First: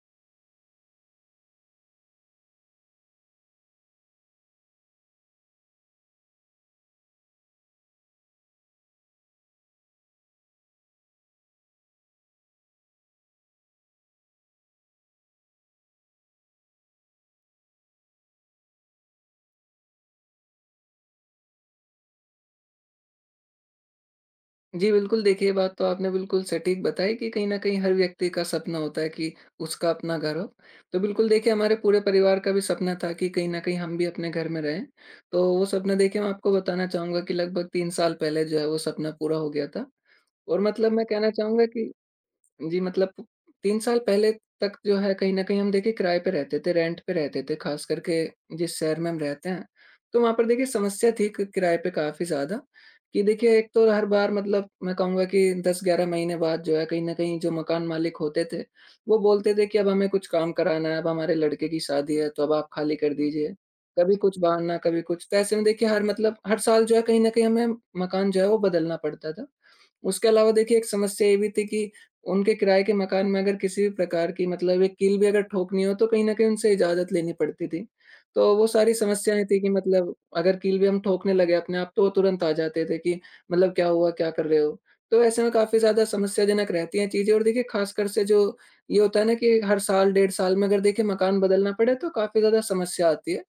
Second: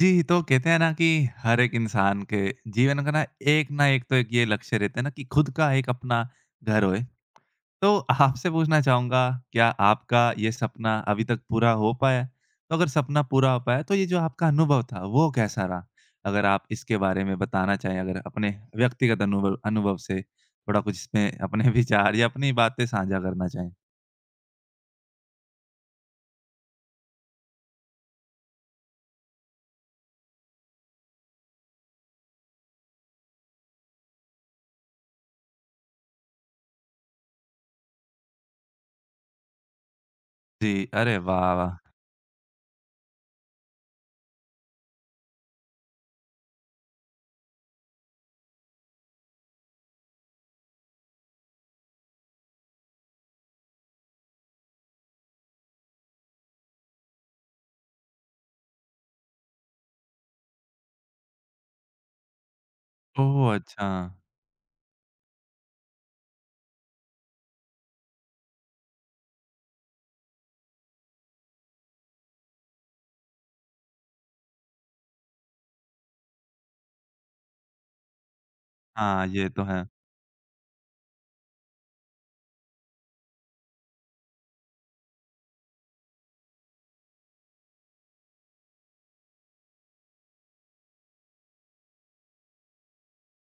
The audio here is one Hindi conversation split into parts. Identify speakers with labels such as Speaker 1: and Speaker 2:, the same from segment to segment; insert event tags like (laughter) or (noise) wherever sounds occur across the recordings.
Speaker 1: जी, तो कहते हैं ना कि हर एक इंसान के जीवन का ना एक तो एक ये लक्ष्य रहता है ना कि खुद का एक अपना घर होए। तो आपसे पूछना चाहूँगा क्या आपका ये सपना अभी तक पूरा हो पाया है? तो अगर सपना पूरा हो पाया तो ये जो आपका अनुभव था वो कैसा रहा? अगर आप इसके बारे में बताना चाहें अगर अपने व्यक्तिगत अनुभव अनुभव से थोड़ा कुछ इसमें अपने (laughs) विचार या अपनी बातें साझा करना चाहें?
Speaker 2: जी, बिल्कुल, देखिए ये बात तो आपने बिल्कुल सटीक बताई कि कहीं न कहीं हर व्यक्ति का सपना होता है कि उसका अपना घर हो। तो बिल्कुल देखिए हमारे पूरे परिवार का भी सपना था कि कहीं न कहीं हम भी अपने घर में रहें। तो वो सपना देखिए मैं आपको बताना चाहूँगा कि लगभग 3 साल पहले जो है वो सपना पूरा हो गया था। और
Speaker 1: जी,
Speaker 2: मतलब मैं
Speaker 1: अरे
Speaker 2: कहना
Speaker 1: वाह,
Speaker 2: चाहूँगा
Speaker 1: वाह!
Speaker 2: कि जी, मतलब 3 साल पहले तक जो है कहीं न कहीं हम देखिए किराए पे रहते थे, रेंट पे रहते थे, ख़ास करके जिस शहर में हम रहते हैं। तो वहाँ पर देखिए समस्या थी कि किराए पे काफ़ी ज़्यादा कि देखिए एक तो हर बार मतलब मैं कहूँगा कि 10-11 महीने बाद जो है कहीं न कहीं जो मकान मालिक होते थे, वो बोलते थे कि अब हमें कुछ काम कराना है, अब हमारे लड़के की शादी है तो अब आप खाली कर
Speaker 1: ओह!
Speaker 2: दीजिए।
Speaker 1: अच्छा।
Speaker 2: कभी कुछ बहाना, कभी कुछ। तो ऐसे में देखिए हर मतलब हर साल जो है कहीं न कहीं हमें मकान जो है वो बदलना पड़ता था। उसके अलावा देखिए एक समस्या ये भी थी कि उनके किराए के मकान में अगर किसी भी प्रकार की मतलब एक कील भी अगर ठोकनी हो तो कहीं न कहीं उनसे इजाज़त लेनी पड़ती थी। तो वो सारी
Speaker 1: हाँ,
Speaker 2: समस्याएँ
Speaker 1: ये
Speaker 2: थी
Speaker 1: तो
Speaker 2: कि
Speaker 1: है।
Speaker 2: मतलब अगर कील भी हम ठोकने लगे अपने आप तो वो तुरंत आ जाते थे कि मतलब क्या हुआ? क्या कर रहे हो? तो ऐसे में काफ़ी ज़्यादा समस्याजनक रहती हैं चीज़ें और देखिए ख़ासकर से जो ये होता है ना कि हर साल 1.5 साल में अगर देखिए मकान बदलना पड़े तो काफ़ी ज़्यादा समस्या आती है।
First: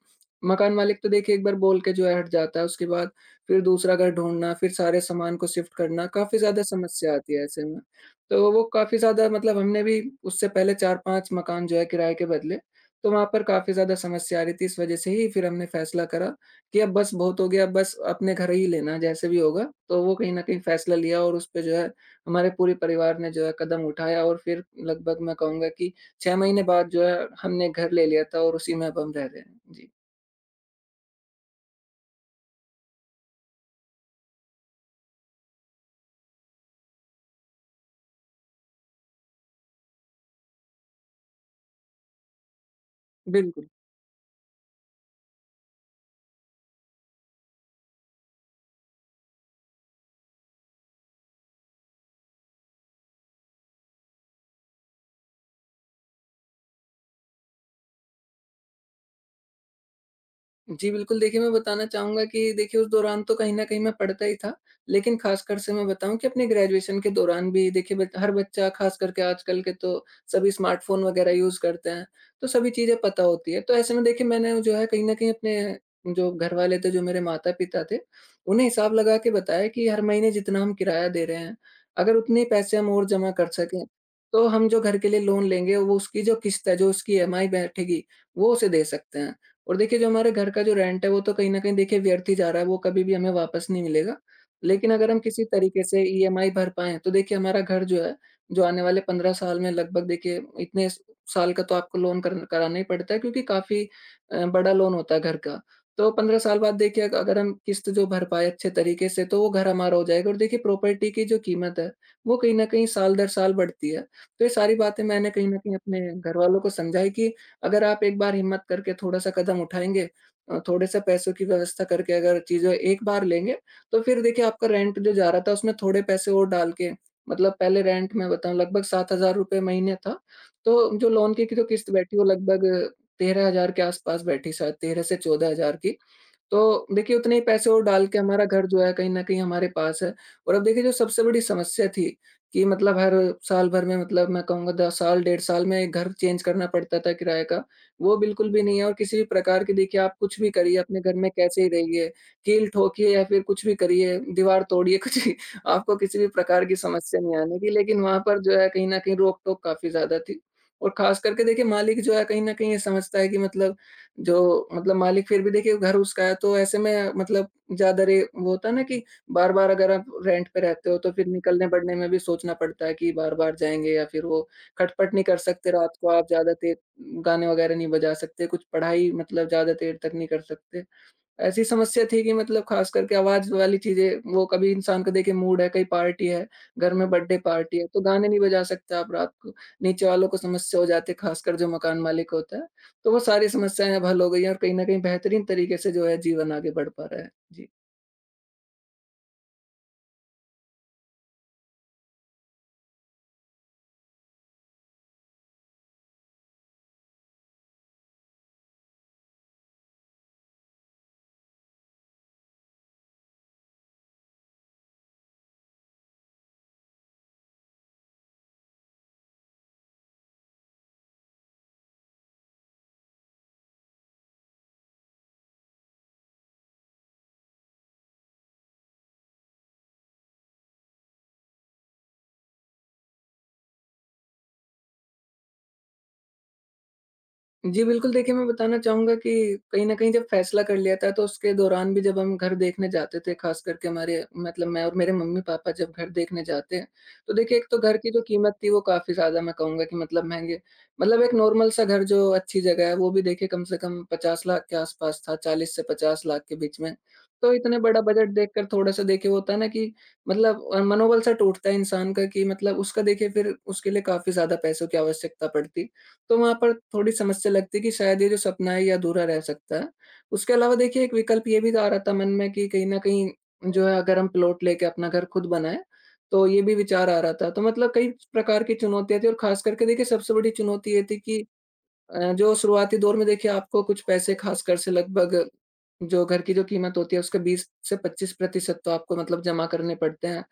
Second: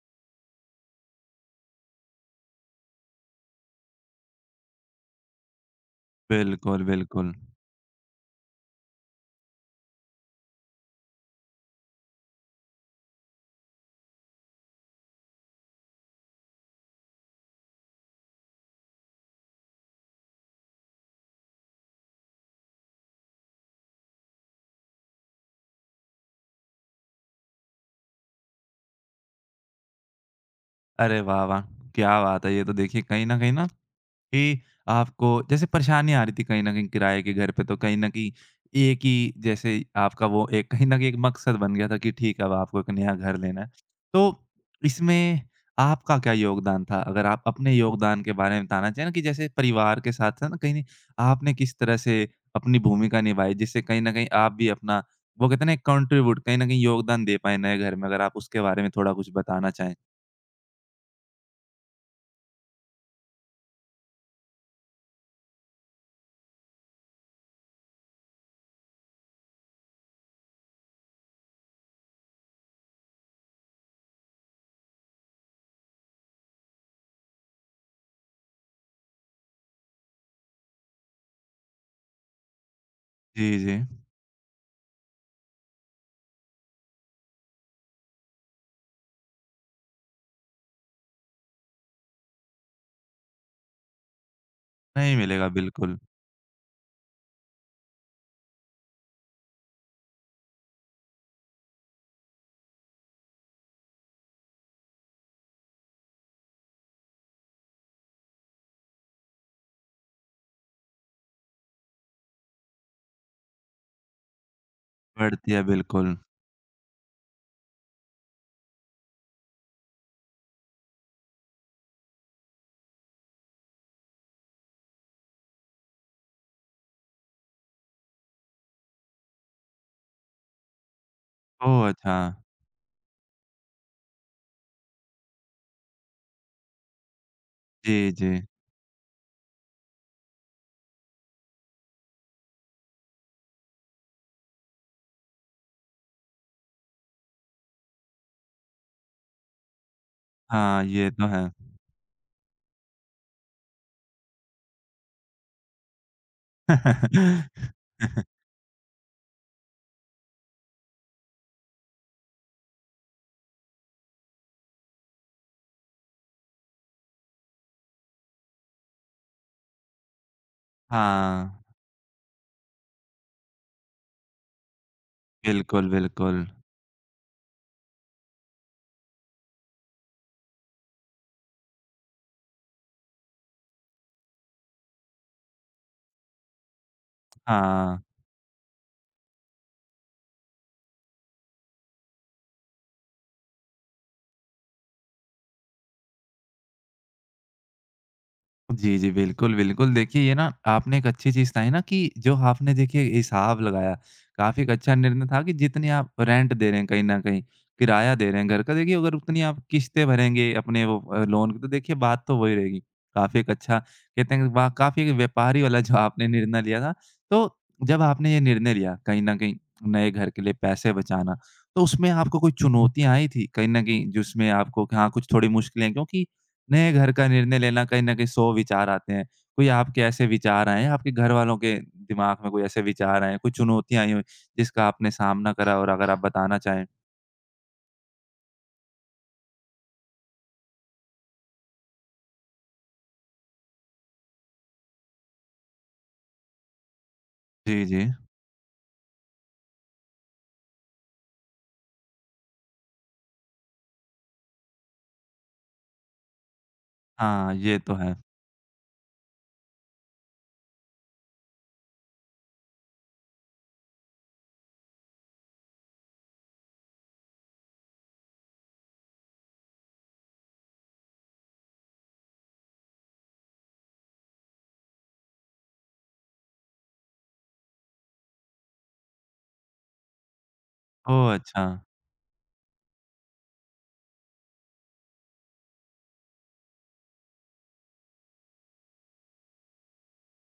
Speaker 2: मकान मालिक तो देखिए एक बार बोल के जो है हट जाता है, उसके बाद फिर दूसरा घर ढूँढना, फिर सारे सामान को शिफ्ट करना, काफ़ी ज़्यादा
Speaker 1: बिल्कुल,
Speaker 2: समस्या
Speaker 1: बिल्कुल।
Speaker 2: आती है ऐसे में। तो वो काफ़ी ज़्यादा मतलब हमने भी उससे पहले 4-5 मकान जो है किराए के बदले, तो वहाँ पर काफ़ी ज़्यादा समस्या आ रही थी। इस वज़ह से ही फिर हमने फ़ैसला करा कि अब बस बहुत हो गया, अब बस अपने घर ही लेना है जैसे भी होगा। तो वो कहीं न कहीं फ़ैसला लिया और उसपे जो है हमारे पूरे परिवार ने जो है कदम उठाया और फिर लगभग मैं कहूँगा कि 6 महीने बाद जो है हमने घर ले लिया था और उसी में अब हम रह रहे हैं। जी,
Speaker 1: अरे वाह, वाह! क्या बात है! ये तो देखिए कहीं न कहीं ना कि आपको जैसे परेशानी आ रही थी कहीं न कहीं किराए के घर पे तो कहीं न कहीं एक ही जैसे आपका वो एक कहीं न कहीं एक मकसद बन गया था कि ठीक है अब आपको एक नया घर लेना
Speaker 2: बिल्कुल।
Speaker 1: है। तो इसमें आपका क्या योगदान था? अगर आप अपने योगदान के बारे में बताना चाहें ना कि जैसे परिवार के साथ है ना कहीं ना आपने किस तरह से अपनी भूमिका निभाई जिससे कहीं न कहीं आप भी अपना वो कहते हैं ना एक कंट्रीब्यूट कहीं न कहीं योगदान दे पाएँ नए घर में अगर आप उसके बारे में थोड़ा कुछ बताना चाहें?
Speaker 2: जी, बिल्कुल देखिए, मैं बताना चाहूँगा कि देखिए उस दौरान तो कहीं न कहीं मैं पढ़ता ही था। लेकिन ख़ासकर से मैं बताऊँ कि अपने ग्रेजुएशन के दौरान भी देखिए बच हर बच्चा ख़ास करके आजकल के तो सभी स्मार्टफ़ोन वग़ैरह यूज़ करते हैं, तो सभी चीज़ें पता होती है। तो ऐसे में देखिए मैंने जो है कहीं न कहीं अपने जो घरवाले थे, जो मेरे माता-पिता थे, उन्हें हिसाब लगा के बताया कि हर महीने जितना हम किराया दे रहे हैं, अगर उतने पैसे हम और जमा
Speaker 1: जी,
Speaker 2: कर
Speaker 1: जी।
Speaker 2: सकें, तो हम जो घर के लिए लोन लेंगे वो उसकी जो किस्त है, जो उसकी ईएमआई बैठेगी, वो उसे दे सकते हैं। और देखिए जो हमारे घर का जो रेंट है वो तो कहीं न कहीं देखिए व्यर्थ ही जा रहा है, वो कभी भी हमें वापस नहीं मिलेगा। लेकिन अगर
Speaker 1: नहीं
Speaker 2: हम किसी
Speaker 1: मिलेगा
Speaker 2: तरीके
Speaker 1: बिल्कुल,
Speaker 2: से ईएमआई भर पाएँ तो देखिए हमारा घर जो है, जो आने वाले 15 साल में लगभग देखिए इतने स साल का तो आपको लोन करन कराना ही पड़ता है क्योंकि काफ़ी बड़ा लोन होता है घर का। तो 15 साल बाद देखिए अग अगर हम किस्त जो भर पाएँ अच्छे तरीके से तो वो घर हमारा हो जाएगा और देखिए प्रॉपर्टी की जो कीमत है, वो कहीं न कहीं साल दर साल बढ़ती है। तो ये सारी बातें मैंने कहीं
Speaker 1: बढ़ती
Speaker 2: न
Speaker 1: है
Speaker 2: कहीं अपने
Speaker 1: बिल्कुल।
Speaker 2: घरवालों को समझाई कि अगर आप एक बार हिम्मत करके थोड़ा-सा कदम उठाएँगे, थोड़े-से पैसों की व्यवस्था करके अगर चीज़ें एक बार लेंगे, तो फिर देखिए आपका रेंट जो जा रहा था उसमें थोड़े पैसे और डाल के मतलब पहले रेंट मैं बताऊँ लगभग ₹7,000 महीने था, तो जो लोन की जो
Speaker 1: ओह!
Speaker 2: किस्त
Speaker 1: अच्छा।
Speaker 2: बैठी वो लगभग 13,000 के आस-पास बैठी, शायद 13 से 14,000 की। तो देखिए उतने ही पैसे और डाल
Speaker 1: जी,
Speaker 2: के
Speaker 1: जी।
Speaker 2: हमारा घर जो है कहीं न कहीं हमारे पास है। और अब देखिए जो सबसे बड़ी समस्या थी कि मतलब हर साल भर में मतलब मैं कहूँगा 10 साल, 1.5 साल में घर चेंज करना पड़ता था किराए का, वो बिल्कुल भी नहीं है। और किसी भी प्रकार की देखिए आप कुछ भी करिए,
Speaker 1: हाँ,
Speaker 2: अपने
Speaker 1: ये
Speaker 2: घर
Speaker 1: तो
Speaker 2: में
Speaker 1: है।
Speaker 2: कैसे ही रहिए, कील ठोकिए या फिर कुछ भी करिए, दीवार तोड़िए, कुछ भी, (laughs) आपको किसी भी प्रकार की समस्या नहीं
Speaker 1: (laughs)
Speaker 2: आने की, लेकिन वहाँ पर जो है कहीं न कहीं रोक-टोक काफ़ी ज़्यादा थी। और ख़ास करके देखिए मालिक जो है कहीं न कहीं ये समझता है कि मतलब जो मतलब मालिक फिर भी देखिए घर उसका है, तो ऐसे में मतलब ज़्यादा रे वो होता है ना कि बार-बार अगर आप रेंट पे रहते हो तो फिर
Speaker 1: हाँ,
Speaker 2: निकलने-बढ़ने में भी सोचना पड़ता है कि बार-बार जाएँगे या फिर वो खटपट नहीं कर सकते,
Speaker 1: बिल्कुल,
Speaker 2: रात को आप
Speaker 1: बिल्कुल।
Speaker 2: ज़्यादा देर गाने वगैरह नहीं बजा सकते, कुछ पढ़ाई मतलब ज़्यादा देर तक नहीं कर सकते। ऐसी समस्या थी कि मतलब ख़ास करके आवाज़ वाली चीज़ें वो कभी इंसान का देखिए मूड है, कहीं पार्टी है, घर में बर्थडे पार्टी है, तो
Speaker 1: हाँ।
Speaker 2: गाने नहीं बजा सकते आप रात को। नीचे वालों को समस्या हो जाती है, ख़ासकर जो मकान मालिक होता है। तो वो सारी समस्याएँ अब हल हो गई हैं और कहीं न कहीं बेहतरीन तरीके से जो है जीवन आगे बढ़ पा रहा है। जी।
Speaker 1: जी, जी। बिल्कुल, बिल्कुल। देखिए ये ना आपने एक अच्छी चीज़ बताई ना कि जो आपने देखिए हिसाब लगाया, काफ़ी एक अच्छा निर्णय था कि जितनी आप रेंट दे रहे हैं कहीं न कहीं, किराया दे रहे हैं घर का, देखिए अगर उतनी आप किश्तें भरेंगे अपने वो लोन की तो देखिए बात तो वही रहेगी। काफ़ी एक अच्छा कहते हैं वाह! काफ़ी व्यापारी वाला जो आपने निर्णय लिया था। तो जब आपने ये निर्णय लिया कहीं न कहीं नए घर के लिए पैसे बचाना, तो उसमें आपको कोई चुनौतियाँ आई थी कहीं न कहीं जिसमें आपको हाँ, कुछ थोड़ी मुश्किलें क्योंकि नए घर का निर्णय लेना कहीं न कहीं 100 विचार आते हैं। कोई आपके ऐसे विचार आए हैं, आपके घरवालों के दिमाग में कोई ऐसे विचार आए हैं, कोई चुनौतियाँ आई हों जिसका आपने सामना करा और अगर आप बताना चाहें?
Speaker 2: जी, बिल्कुल देखिए, मैं बताना चाहूँगा कि कहीं न कहीं जब फ़ैसला कर लिया था तो उसके दौरान भी जब हम घर देखने जाते थे, ख़ास करके हमारे मतलब मैं और मेरे मम्मी-पापा जब घर देखने जाते हैं, तो देखिए एक तो
Speaker 1: जी,
Speaker 2: घर
Speaker 1: जी।
Speaker 2: की जो कीमत थी वो काफ़ी ज़्यादा मैं कहूँगा कि मतलब महँगे, मतलब एक नॉर्मल सा घर जो अच्छी जगह है वो भी देखिए कम से कम 50 लाख के आस-पास था, 40 से 50 लाख के बीच में। तो
Speaker 1: हाँ,
Speaker 2: इतने
Speaker 1: ये तो
Speaker 2: बड़ा
Speaker 1: है।
Speaker 2: बजट देखकर थोड़ा-सा देखिए वो होता है ना कि मतलब मनोबल सा टूटता है इंसान का कि मतलब उसका देखिए फिर उसके लिए काफ़ी ज़्यादा पैसों की आवश्यकता पड़ती। तो वहाँ पर थोड़ी समस्या लगती है कि शायद ये जो सपना है ये अधूरा रह सकता है। उसके अलावा देखिए एक विकल्प ये भी तो आ रहा था मन में कि कहीं न कहीं जो है अगर हम प्लॉट लेके अपना घर खुद बनाएँ, तो ये भी विचार आ रहा था। तो मतलब कई प्रकार की चुनौतियाँ थी और ख़ास करके देखिए सबसे बड़ी चुनौती ये थी
Speaker 1: ओह!
Speaker 2: कि
Speaker 1: अच्छा।
Speaker 2: जो शुरुआती दौर में देखिए आपको कुछ पैसे खासकर से लगभग जो घर की जो कीमत होती है उसका 20 से 25% तो आपको मतलब जमा करने पड़ते हैं।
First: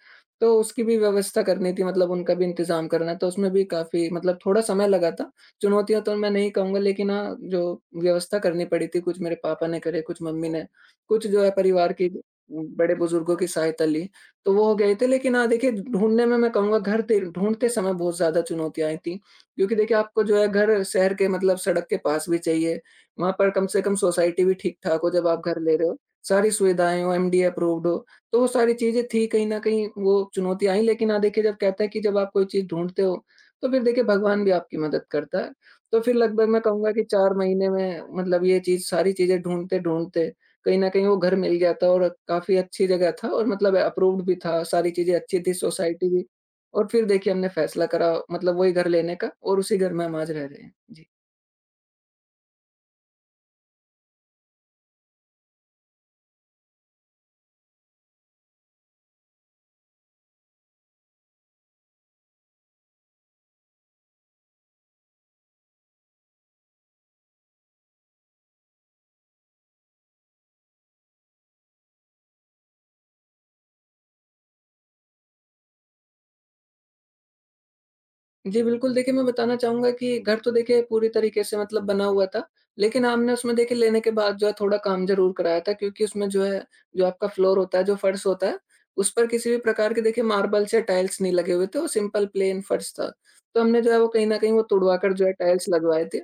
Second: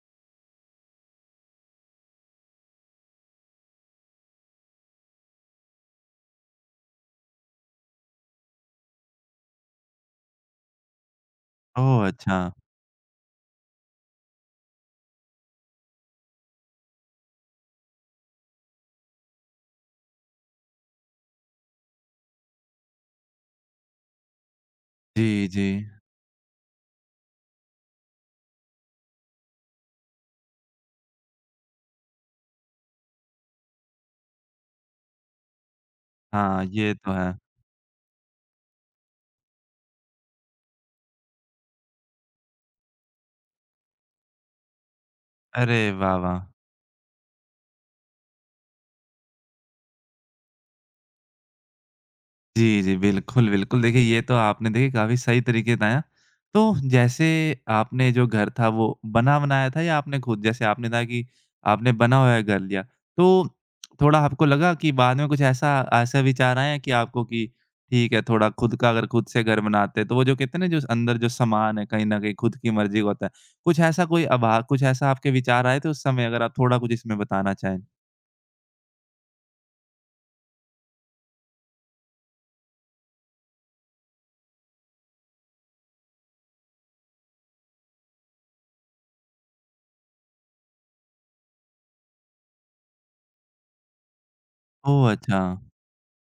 Speaker 2: तो उसकी भी व्यवस्था करनी थी मतलब उनका भी इंतज़ाम करना, तो उसमें भी काफ़ी मतलब थोड़ा समय लगा था। चुनौतियाँ तो मैं नहीं कहूँगा, लेकिन हाँ, जो व्यवस्था करनी पड़ी थी कुछ मेरे पापा ने करे, कुछ मम्मी ने, कुछ जो है परिवार
Speaker 1: ओह!
Speaker 2: के
Speaker 1: अच्छा।
Speaker 2: बड़े बुजुर्गों की सहायता ली, तो वो हो गए थे। लेकिन हाँ, देखिए ढूँढने में मैं कहूँगा घर ढूँढते समय बहुत ज़्यादा चुनौतियाँ आई थी। क्योंकि देखिए आपको जो है घर शहर के मतलब सड़क के पास भी चाहिए, वहाँ पर कम से कम सोसाइटी भी ठीक-ठाक हो जब आप
Speaker 1: जी,
Speaker 2: घर
Speaker 1: जी।
Speaker 2: ले रहे हो, सारी सुविधाएँ हों, एमडीए अप्रूव्ड हो, तो वो सारी चीज़ें थी कहीं न कहीं वो चुनौतियाँ आई, लेकिन हाँ, देखिए जब कहते हैं कि जब आप कोई चीज़ ढूँढते हो, तो फिर देखिए भगवान भी आपकी मदद करता है। तो फिर लगभग मैं
Speaker 1: हाँ,
Speaker 2: कहूँगा
Speaker 1: ये
Speaker 2: कि
Speaker 1: तो है।
Speaker 2: 4 महीने में मतलब ये चीज़ सारी चीज़ें ढूँढते-ढूँढते कहीं न कहीं वो घर मिल गया था और काफ़ी अच्छी जगह था और मतलब अप्रूव्ड भी था, सारी चीज़ें अच्छी थी,
Speaker 1: अरे
Speaker 2: सोसाइटी
Speaker 1: वाह,
Speaker 2: भी,
Speaker 1: वाह!
Speaker 2: और फिर देखिए हमने फैसला करा मतलब वही घर लेने का और उसी घर में हम आज रह रहे हैं। जी।
Speaker 1: जी, जी। बिल्कुल, बिल्कुल। देखिए ये तो आपने देखिए काफ़ी सही तरीके बताया। तो जैसे आपने जो घर था वो बना-बनाया था या आपने खुद जैसे आपने कहा कि आपने बना हुआ घर लिया। तो थोड़ा आपको लगा कि बाद में कुछ ऐसा ऐसा विचार आया कि आपको कि ठीक है थोड़ा खुद का अगर खुद से घर बनाते तो वो जो कहते हैं ना जो अंदर जो सामान है कहीं न कहीं खुद की मर्ज़ी का होता है। कुछ ऐसा कोई अभा कुछ ऐसा आपके विचार आए थे उस समय अगर आप थोड़ा कुछ इसमें बताना चाहें?
Speaker 2: जी, बिल्कुल देखिए, मैं बताना चाहूँगा कि घर तो देखिए पूरी तरीके से मतलब बना हुआ था, लेकिन हमने उसमें देखिए लेने के बाद जो है थोड़ा काम ज़रूर कराया था, क्योंकि उसमें जो है, जो आपका फ्लोर होता है, जो फर्श होता है, उस पर किसी भी प्रकार के देखिए मार्बल्स या टाइल्स नहीं लगे हुए थे, वो सिंपल प्लेन फर्श था। तो हमने जो है वो कहीं न कहीं वो तुड़वा
Speaker 1: ओह!
Speaker 2: कर जो है
Speaker 1: अच्छा।
Speaker 2: टाइल्स लगवाए थे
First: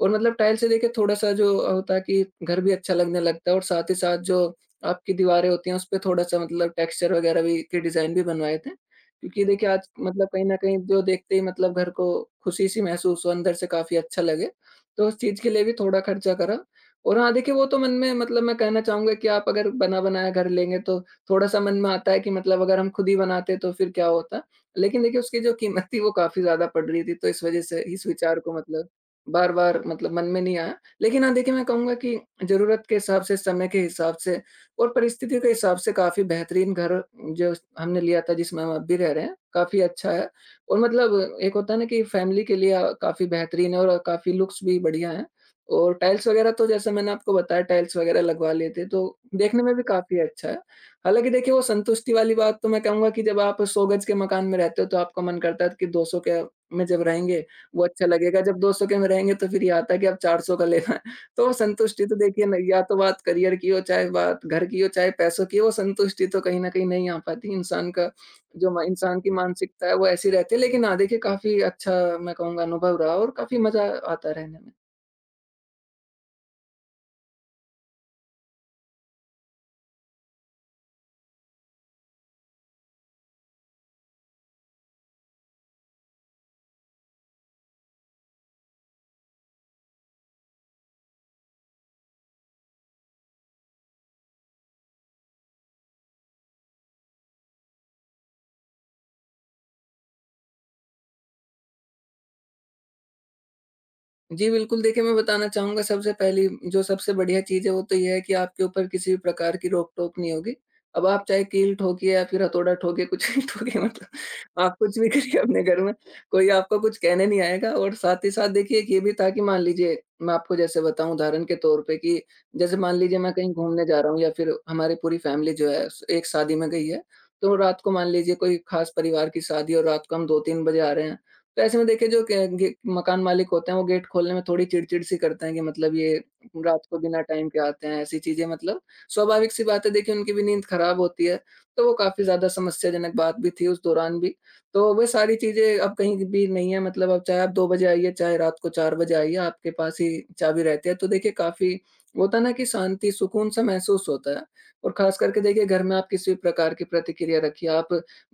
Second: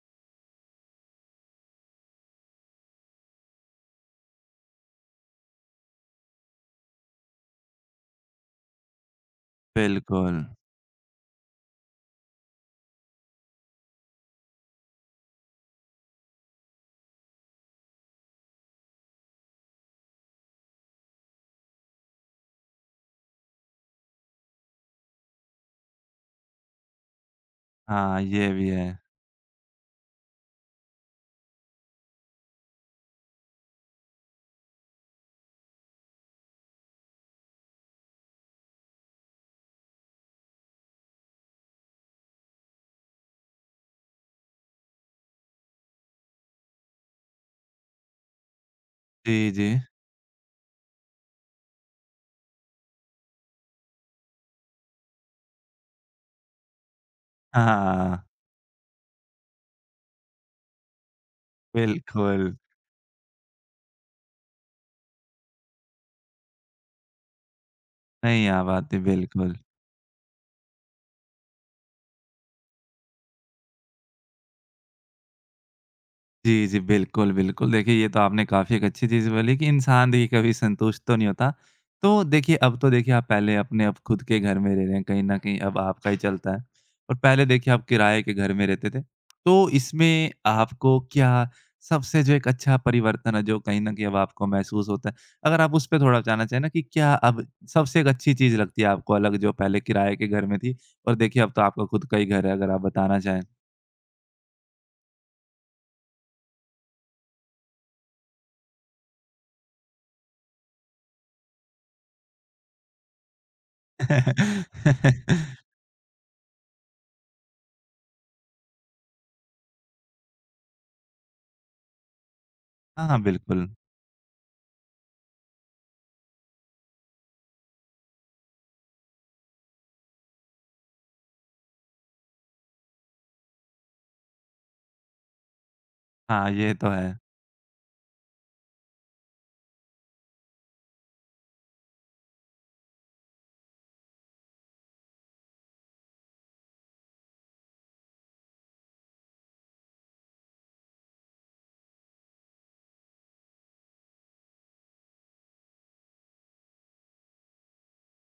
Speaker 2: और मतलब टाइल्स से देखिए थोड़ा-सा जो होता है कि घर भी अच्छा लगने लगता है और साथ ही साथ जो आपकी दीवारें होती हैं, उस पे थोड़ा-सा मतलब टेक्सचर वगैरह भी के डिज़ाइन भी बनवाए थे। क्योंकि देखिए आज मतलब
Speaker 1: बिल्कुल।
Speaker 2: कहीं न कहीं जो देखते ही मतलब घर को खुशी-सी महसूस हो, अंदर से काफ़ी अच्छा लगे, तो उस चीज़ के लिए भी थोड़ा खर्चा करा। और हाँ, देखिए वो तो मन में मतलब मैं कहना चाहूँगा कि आप अगर बना-बनाया घर लेंगे तो थोड़ा-सा मन में आता है कि मतलब अगर हम खुद ही बनाते तो फिर क्या होता? लेकिन देखिए उसकी जो कीमत थी वो काफ़ी ज़्यादा पड़ रही थी, तो इस वज़ह से इस
Speaker 1: हाँ,
Speaker 2: विचार
Speaker 1: ये
Speaker 2: को
Speaker 1: भी है।
Speaker 2: मतलब बार-बार मतलब मन में नहीं आया। लेकिन हाँ, देखिए मैं कहूँगा कि ज़रूरत के हिसाब से, समय के हिसाब से और परिस्थिति के हिसाब से काफ़ी बेहतरीन घर जो हमने लिया था जिसमें हम अब भी रह रहे हैं, काफ़ी अच्छा है और मतलब एक होता है ना कि फ़ैमिली के लिए काफ़ी बेहतरीन है और काफ़ी लुक्स भी बढ़िया है और टाइल्स वगैरह तो जैसे मैंने आपको बताया टाइल्स वगैरह लगवा लिए थे, तो
Speaker 1: जी,
Speaker 2: देखने
Speaker 1: जी।
Speaker 2: में भी काफ़ी अच्छा है। हालाँकि देखिए, वो संतुष्टि वाली बात तो मैं कहूँगा कि जब आप 100 गज़ के मकान में रहते हो, तो आपका मन करता है कि 200 के में जब रहेंगे, वो अच्छा
Speaker 1: हाँ,
Speaker 2: लगेगा। जब 200 के में रहेंगे, तो फिर ये आता है कि अब 400 का लेना है। तो संतुष्टि तो देखिए
Speaker 1: बिल्कुल।
Speaker 2: न, या तो बात करियर की हो, चाहे बात घर की हो, चाहे पैसों की हो, वो संतुष्टि तो कहीं न कहीं नहीं आ पाती। इंसान का
Speaker 1: नहीं, यहाँ
Speaker 2: जो म
Speaker 1: बात है,
Speaker 2: इंसान की
Speaker 1: बिल्कुल।
Speaker 2: मानसिकता है वो ऐसी रहती है। लेकिन हाँ, देखिए काफ़ी अच्छा मैं कहूँगा अनुभव रहा और काफ़ी मज़ा आता है रहने में।
Speaker 1: जी, जी। बिल्कुल, बिल्कुल। देखिए, ये तो आपने काफ़ी एक अच्छी चीज़ बोली कि इंसान देखिए कभी संतुष्ट तो नहीं होता। तो देखिए, अब तो देखिए आप पहले अपने अब खुद के घर में रह रहे हैं, कहीं न कहीं अब आपका ही चलता है और पहले देखिए आप किराए के घर में रहते थे। तो इसमें आपको क्या सबसे जो एक अच्छा परिवर्तन है जो कहीं न कहीं अब आपको महसूस होता है, अगर आप उस पे थोड़ा बताना चाहें ना कि क्या अब सबसे एक अच्छी चीज़ लगती है आपको अलग जो पहले किराए के घर में थी और देखिए अब तो आपका खुद का ही घर है अगर आप बताना चाहें?
Speaker 2: जी, बिल्कुल देखिए, मैं बताना चाहूँगा सबसे पहली जो सबसे बढ़िया चीज़ है वो तो ये है कि आपके ऊपर किसी भी प्रकार की रोक-टोक नहीं होगी। अब आप चाहे कील ठोकिए या फिर हथौड़ा ठोकिए, कुछ भी (laughs) ठोकिए, मतलब आप कुछ भी करिए
Speaker 1: (laughs)
Speaker 2: अपने घर में, कोई आपको कुछ कहने नहीं आएगा। और साथ ही साथ देखिए एक ये भी था कि मान लीजिए मैं आपको जैसे बताऊँ उदाहरण के तौर पे कि जैसे मान
Speaker 1: हाँ, हाँ,
Speaker 2: लीजिए मैं कहीं
Speaker 1: बिल्कुल।
Speaker 2: घूमने जा रहा हूँ या फिर हमारी पूरी फैमिली जो है स एक शादी में गई है, तो रात को मान लीजिए कोई खास परिवार की शादी है और रात को हम 2-3 बजे आ रहे हैं। तो ऐसे में देखिए जो क गे मकान मालिक होते हैं वो गेट खोलने में थोड़ी चिड़चिड़ सी करते हैं कि मतलब ये
Speaker 1: हाँ, ये
Speaker 2: रात
Speaker 1: तो
Speaker 2: को
Speaker 1: है।
Speaker 2: बिना टाइम के आते हैं, ऐसी चीज़ें, मतलब स्वाभाविक सी बात है, देखिए उनकी भी नींद ख़राब होती है। तो वो काफ़ी ज़्यादा समस्याजनक बात भी थी उस दौरान भी। तो वो सारी चीज़ें अब कहीं भी नहीं है, मतलब अब चाहे आप 2 बजे आइए, चाहे रात को 4 बजे आइए, आपके पास ही चाबी रहती है। तो देखिए काफ़ी होता है ना कि शांति, सुकून सा महसूस होता है और ख़ास करके देखिए घर में आप किसी भी प्रकार की प्रतिक्रिया रखिए, आप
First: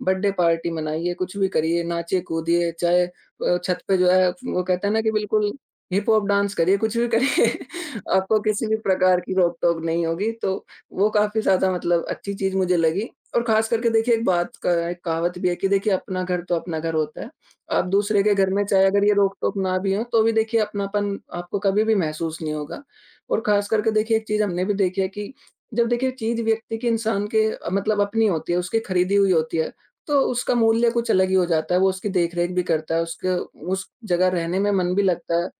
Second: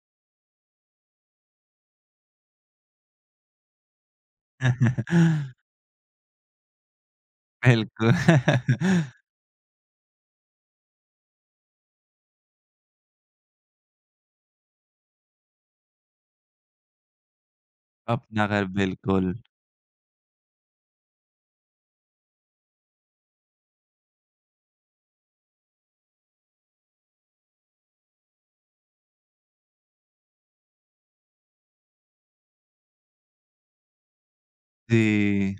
Speaker 2: बर्थडे पार्टी मनाइए, कुछ भी करिए, नाचिए-कूदिए, चाहे छत पे जो है वो कहते हैं ना कि बिल्कुल
Speaker 1: (laughs)
Speaker 2: हिप हॉप डांस करिए, कुछ भी करिए, (laughs)
Speaker 1: बिल्कुल,
Speaker 2: आपको किसी भी
Speaker 1: (laughs)
Speaker 2: प्रकार की रोक-टोक नहीं होगी। तो वो काफ़ी ज़्यादा मतलब अच्छी चीज़ मुझे लगी। और ख़ास करके देखिए एक बात, क एक कहावत भी है कि देखिए अपना घर तो अपना घर होता है। आप दूसरे के
Speaker 1: अपना
Speaker 2: घर में
Speaker 1: घर
Speaker 2: चाहे अगर ये
Speaker 1: बिल्कुल।
Speaker 2: रोक-टोक ना भी हो, तो भी देखिए अपनापन आपको कभी भी महसूस नहीं होगा। और ख़ास करके देखिए एक चीज़ हमने भी देखी है कि जब देखिए चीज़ व्यक्ति की, इंसान के मतलब अपनी होती है, उसकी खरीदी हुई होती है, तो उसका मूल्य कुछ अलग ही हो जाता है। वो उसकी देख-रेख भी करता है, उसके उस जगह रहने में मन भी लगता है,
Speaker 1: जी।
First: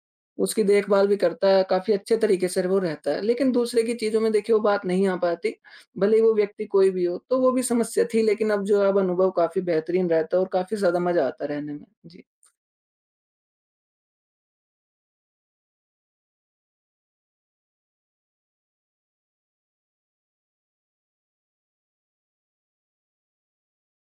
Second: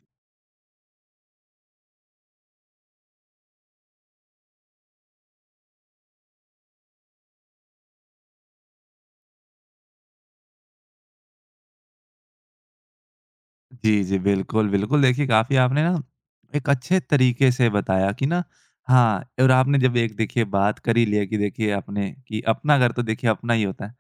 Speaker 2: उसकी देखभाल भी करता है, काफ़ी अच्छे तरीके से वो रहता है। लेकिन दूसरे की चीज़ों में देखिए वो बात नहीं आ पाती, भले ही वो व्यक्ति कोई भी हो। तो वो भी समस्या थी, लेकिन अब जो है अब अनुभव काफ़ी बेहतरीन रहता है और काफ़ी ज़्यादा मज़ा आता है रहने में। जी।
Speaker 1: जी, जी। बिल्कुल, बिल्कुल। देखिए, काफ़ी आपने ना एक अच्छे तरीके से बताया कि ना हाँ, और आपने जब एक देखिए बात कर ही लिया कि देखिए आपने कि अपना घर तो देखिए अपना ही होता है।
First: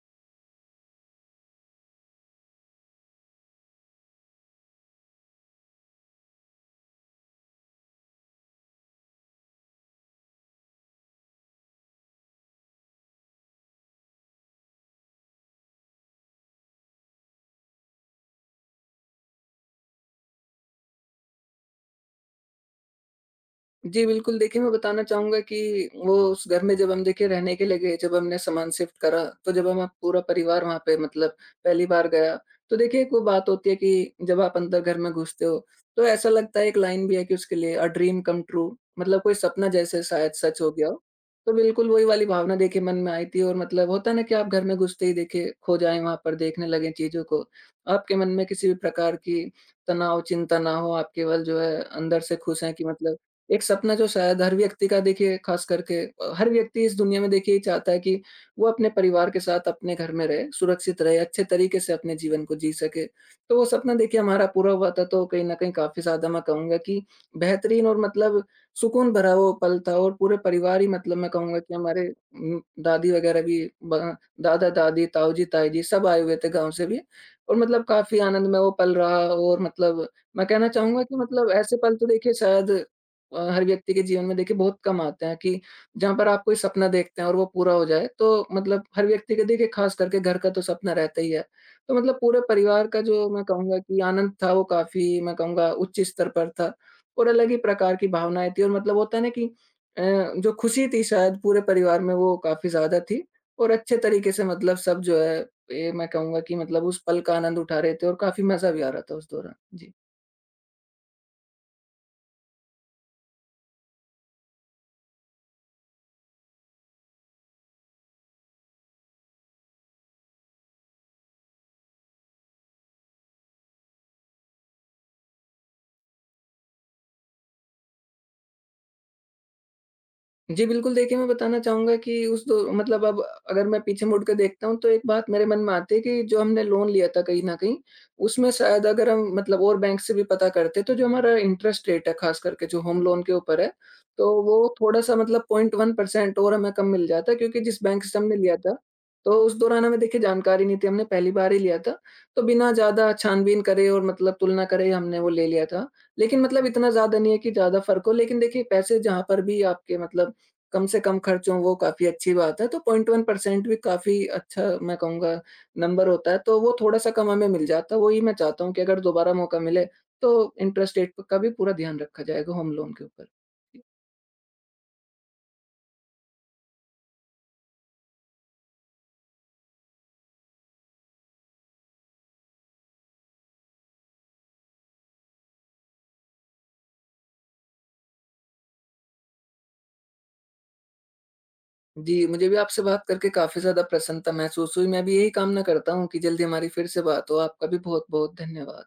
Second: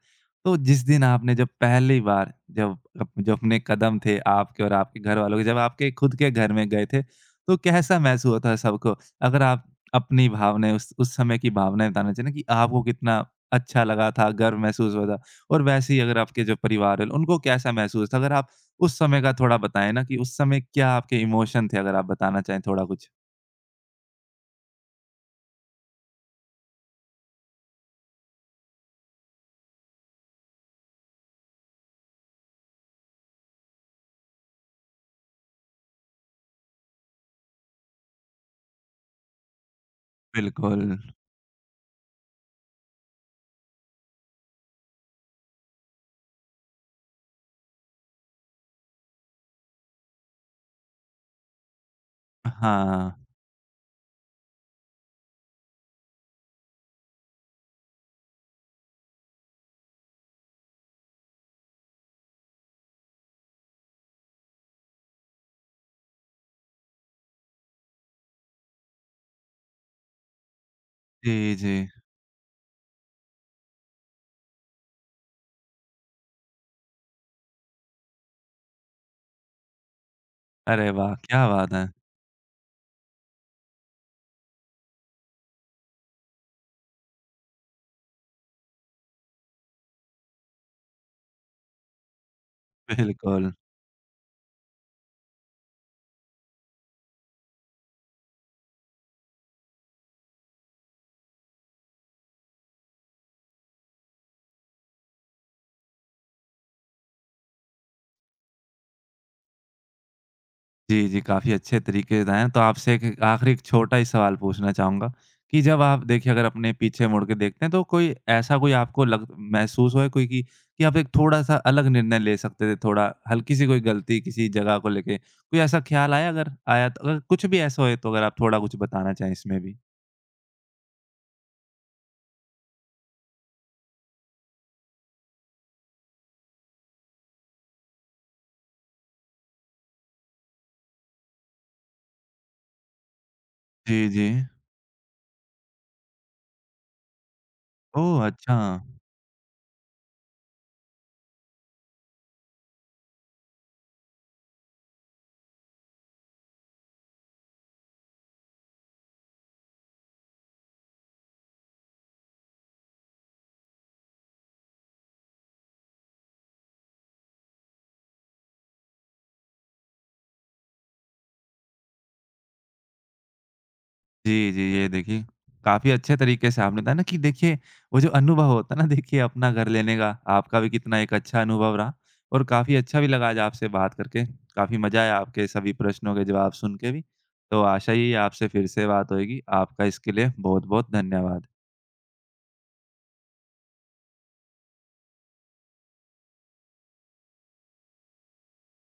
Speaker 1: तो जिस दिन आपने जब पहली बार जब अप जो अपने कदम थे आपके और आपके घरवालों के, जब आपके खुद के घर में गए थे, तो कैसा महसूस होता है सबको? अगर आप अपनी भावनाएँ उस समय की भावनाएँ बताना चाहें ना कि आपको कितना अच्छा लगा था, गर्व महसूस हुआ था? और वैसे ही अगर आपके जो परिवार है, उनको कैसा महसूस था? अगर आप उस समय का थोड़ा बताएँ ना कि उस समय क्या आपके इमोशन थे? अगर आप बताना चाहें थोड़ा कुछ।
Speaker 2: जी, बिल्कुल। देखिए, मैं बताना चाहूँगा कि वो उस घर में जब हम देखिए रहने के लिए गए, जब हमने सामान शिफ्ट करा, तो जब हम पूरा परिवार वहाँ पे मतलब पहली बार गया, तो देखिए एक वो बात होती है कि जब आप अंदर घर में घुसते हो, तो ऐसा लगता है, एक लाइन भी है कि उसके लिए ड्रीम कम ट्रू, मतलब कोई सपना जैसे शायद सच हो
Speaker 1: बिल्कुल।
Speaker 2: गया हो। तो बिल्कुल वही वाली भावना देखिए मन में आई थी और मतलब होता है ना कि आप घर में घुसते ही देखिए खो जाएँ वहाँ पर, देखने लगें चीज़ों को। आपके मन में किसी भी प्रकार की तनाव, चिंता ना हो, आप केवल जो है अंदर से खुश हैं कि
Speaker 1: हाँ।
Speaker 2: मतलब एक सपना जो शायद हर व्यक्ति का, देखिए खास करके हर व्यक्ति इस दुनिया में देखिए ये चाहता है कि वो अपने परिवार के साथ अपने घर में रहे, सुरक्षित रहे, अच्छे तरीके से अपने जीवन को जी सके। तो वो सपना देखिए हमारा पूरा हुआ था, तो कहीं न कहीं काफ़ी ज़्यादा मैं कहूँगा कि बेहतरीन और मतलब सुकून भरा वो पल था। और पूरे परिवार ही, मतलब मैं
Speaker 1: जी,
Speaker 2: कहूँगा कि
Speaker 1: जी।
Speaker 2: हमारे दादी वगैरह भी, ब दादा-दादी, ताऊ-जी, ताई-जी सब आए हुए थे गाँव से भी और मतलब काफ़ी आनंद में वो पल रहा। और मतलब मैं कहना
Speaker 1: अरे
Speaker 2: चाहूँगा
Speaker 1: वाह!
Speaker 2: कि
Speaker 1: क्या
Speaker 2: मतलब
Speaker 1: बात
Speaker 2: ऐसे
Speaker 1: है।
Speaker 2: पल तो देखिए शायद हर व्यक्ति के जीवन में देखिए बहुत कम आते हैं कि जहाँ पर आप कोई सपना देखते हैं और वो पूरा हो जाए। तो मतलब हर व्यक्ति के देखिए ख़ास करके घर का तो सपना रहता ही है। तो मतलब पूरे परिवार का जो, मैं
Speaker 1: बिल्कुल।
Speaker 2: कहूँगा कि आनंद था, वो काफ़ी, मैं कहूँगा उच्च स्तर पर था और अलग ही प्रकार की भावनाएँ थी। और मतलब होता है ना कि अ, जो खुशी थी शायद पूरे परिवार में वो काफ़ी ज़्यादा थी और अच्छे तरीके से मतलब सब जो है, ये मैं कहूँगा कि मतलब उस पल का आनंद उठा रहे थे और काफ़ी मज़ा भी आ रहा था उस दौरान। जी।
Speaker 1: जी, जी, काफ़ी अच्छे तरीके से बताया। तो आपसे एक आखिरी एक छोटा ही सवाल पूछना चाहूँगा कि जब आप देखिए अगर अपने पीछे मुड़ के देखते हैं तो कोई ऐसा कोई आपको लग महसूस हुआ है कोई कि आप एक थोड़ा-सा अलग निर्णय ले सकते थे, थोड़ा हल्की-सी कोई गलती किसी जगह को लेके? कोई ऐसा ख्याल आया अगर आया तो अगर कुछ भी ऐसा हो तो अगर आप थोड़ा कुछ बताना चाहें इसमें भी?
Speaker 2: जी, बिल्कुल देखिए, मैं बताना चाहूँगा कि उस दौ मतलब अब अगर मैं पीछे मुड़ के देखता हूँ, तो एक बात मेरे मन में आती है कि जो हमने लोन लिया था कहीं न कहीं, उसमें शायद अगर हम मतलब और बैंक से भी पता करते, तो जो हमारा इंटरेस्ट रेट है, ख़ास करके जो होम लोन के ऊपर है,
Speaker 1: जी, जी।
Speaker 2: तो वो थोड़ा-सा मतलब 0.1% और हमें कम मिल जाता, क्योंकि जिस बैंक से
Speaker 1: ओह!
Speaker 2: हमने लिया
Speaker 1: अच्छा।
Speaker 2: था, तो उस दौरान हमें देखिए जानकारी नहीं थी, हमने पहली बार ही लिया था। तो बिना ज़्यादा छानबीन करे और मतलब तुलना करे हमने वो ले लिया था। लेकिन मतलब इतना ज़्यादा नहीं है कि ज़्यादा फ़र्क हो, लेकिन देखिए पैसे जहाँ पर भी आपके मतलब कम से कम खर्च हों वो काफ़ी अच्छी बात है, तो 0.1% भी काफ़ी अच्छा, मैं कहूँगा, नंबर होता है, तो वो थोड़ा-सा कम हमें मिल जाता है। वही मैं चाहता हूँ कि अगर दोबारा मौका मिले तो इंटरेस्ट रेट का भी पूरा ध्यान रखा जाएगा होम लोन के ऊपर।
Speaker 1: जी, जी, ये देखिए, काफ़ी अच्छे तरीके से आपने बताया ना कि देखिए, वो जो अनुभव होता है ना देखिए अपना घर लेने का, आपका भी कितना एक अच्छा अनुभव रहा और काफ़ी अच्छा भी लगा आज आपसे बात करके। काफ़ी मज़ा आया आपके सभी प्रश्नों के जवाब सुन के भी। तो आशा ही है आपसे फिर से बात होएगी। आपका इसके लिए बहुत-बहुत धन्यवाद।
Speaker 2: जी, मुझे भी आपसे बात करके काफ़ी ज़्यादा प्रसन्नता महसूस हुई। मैं भी यही कामना करता हूँ कि जल्दी हमारी फिर से बात हो। आपका भी बहुत-बहुत धन्यवाद।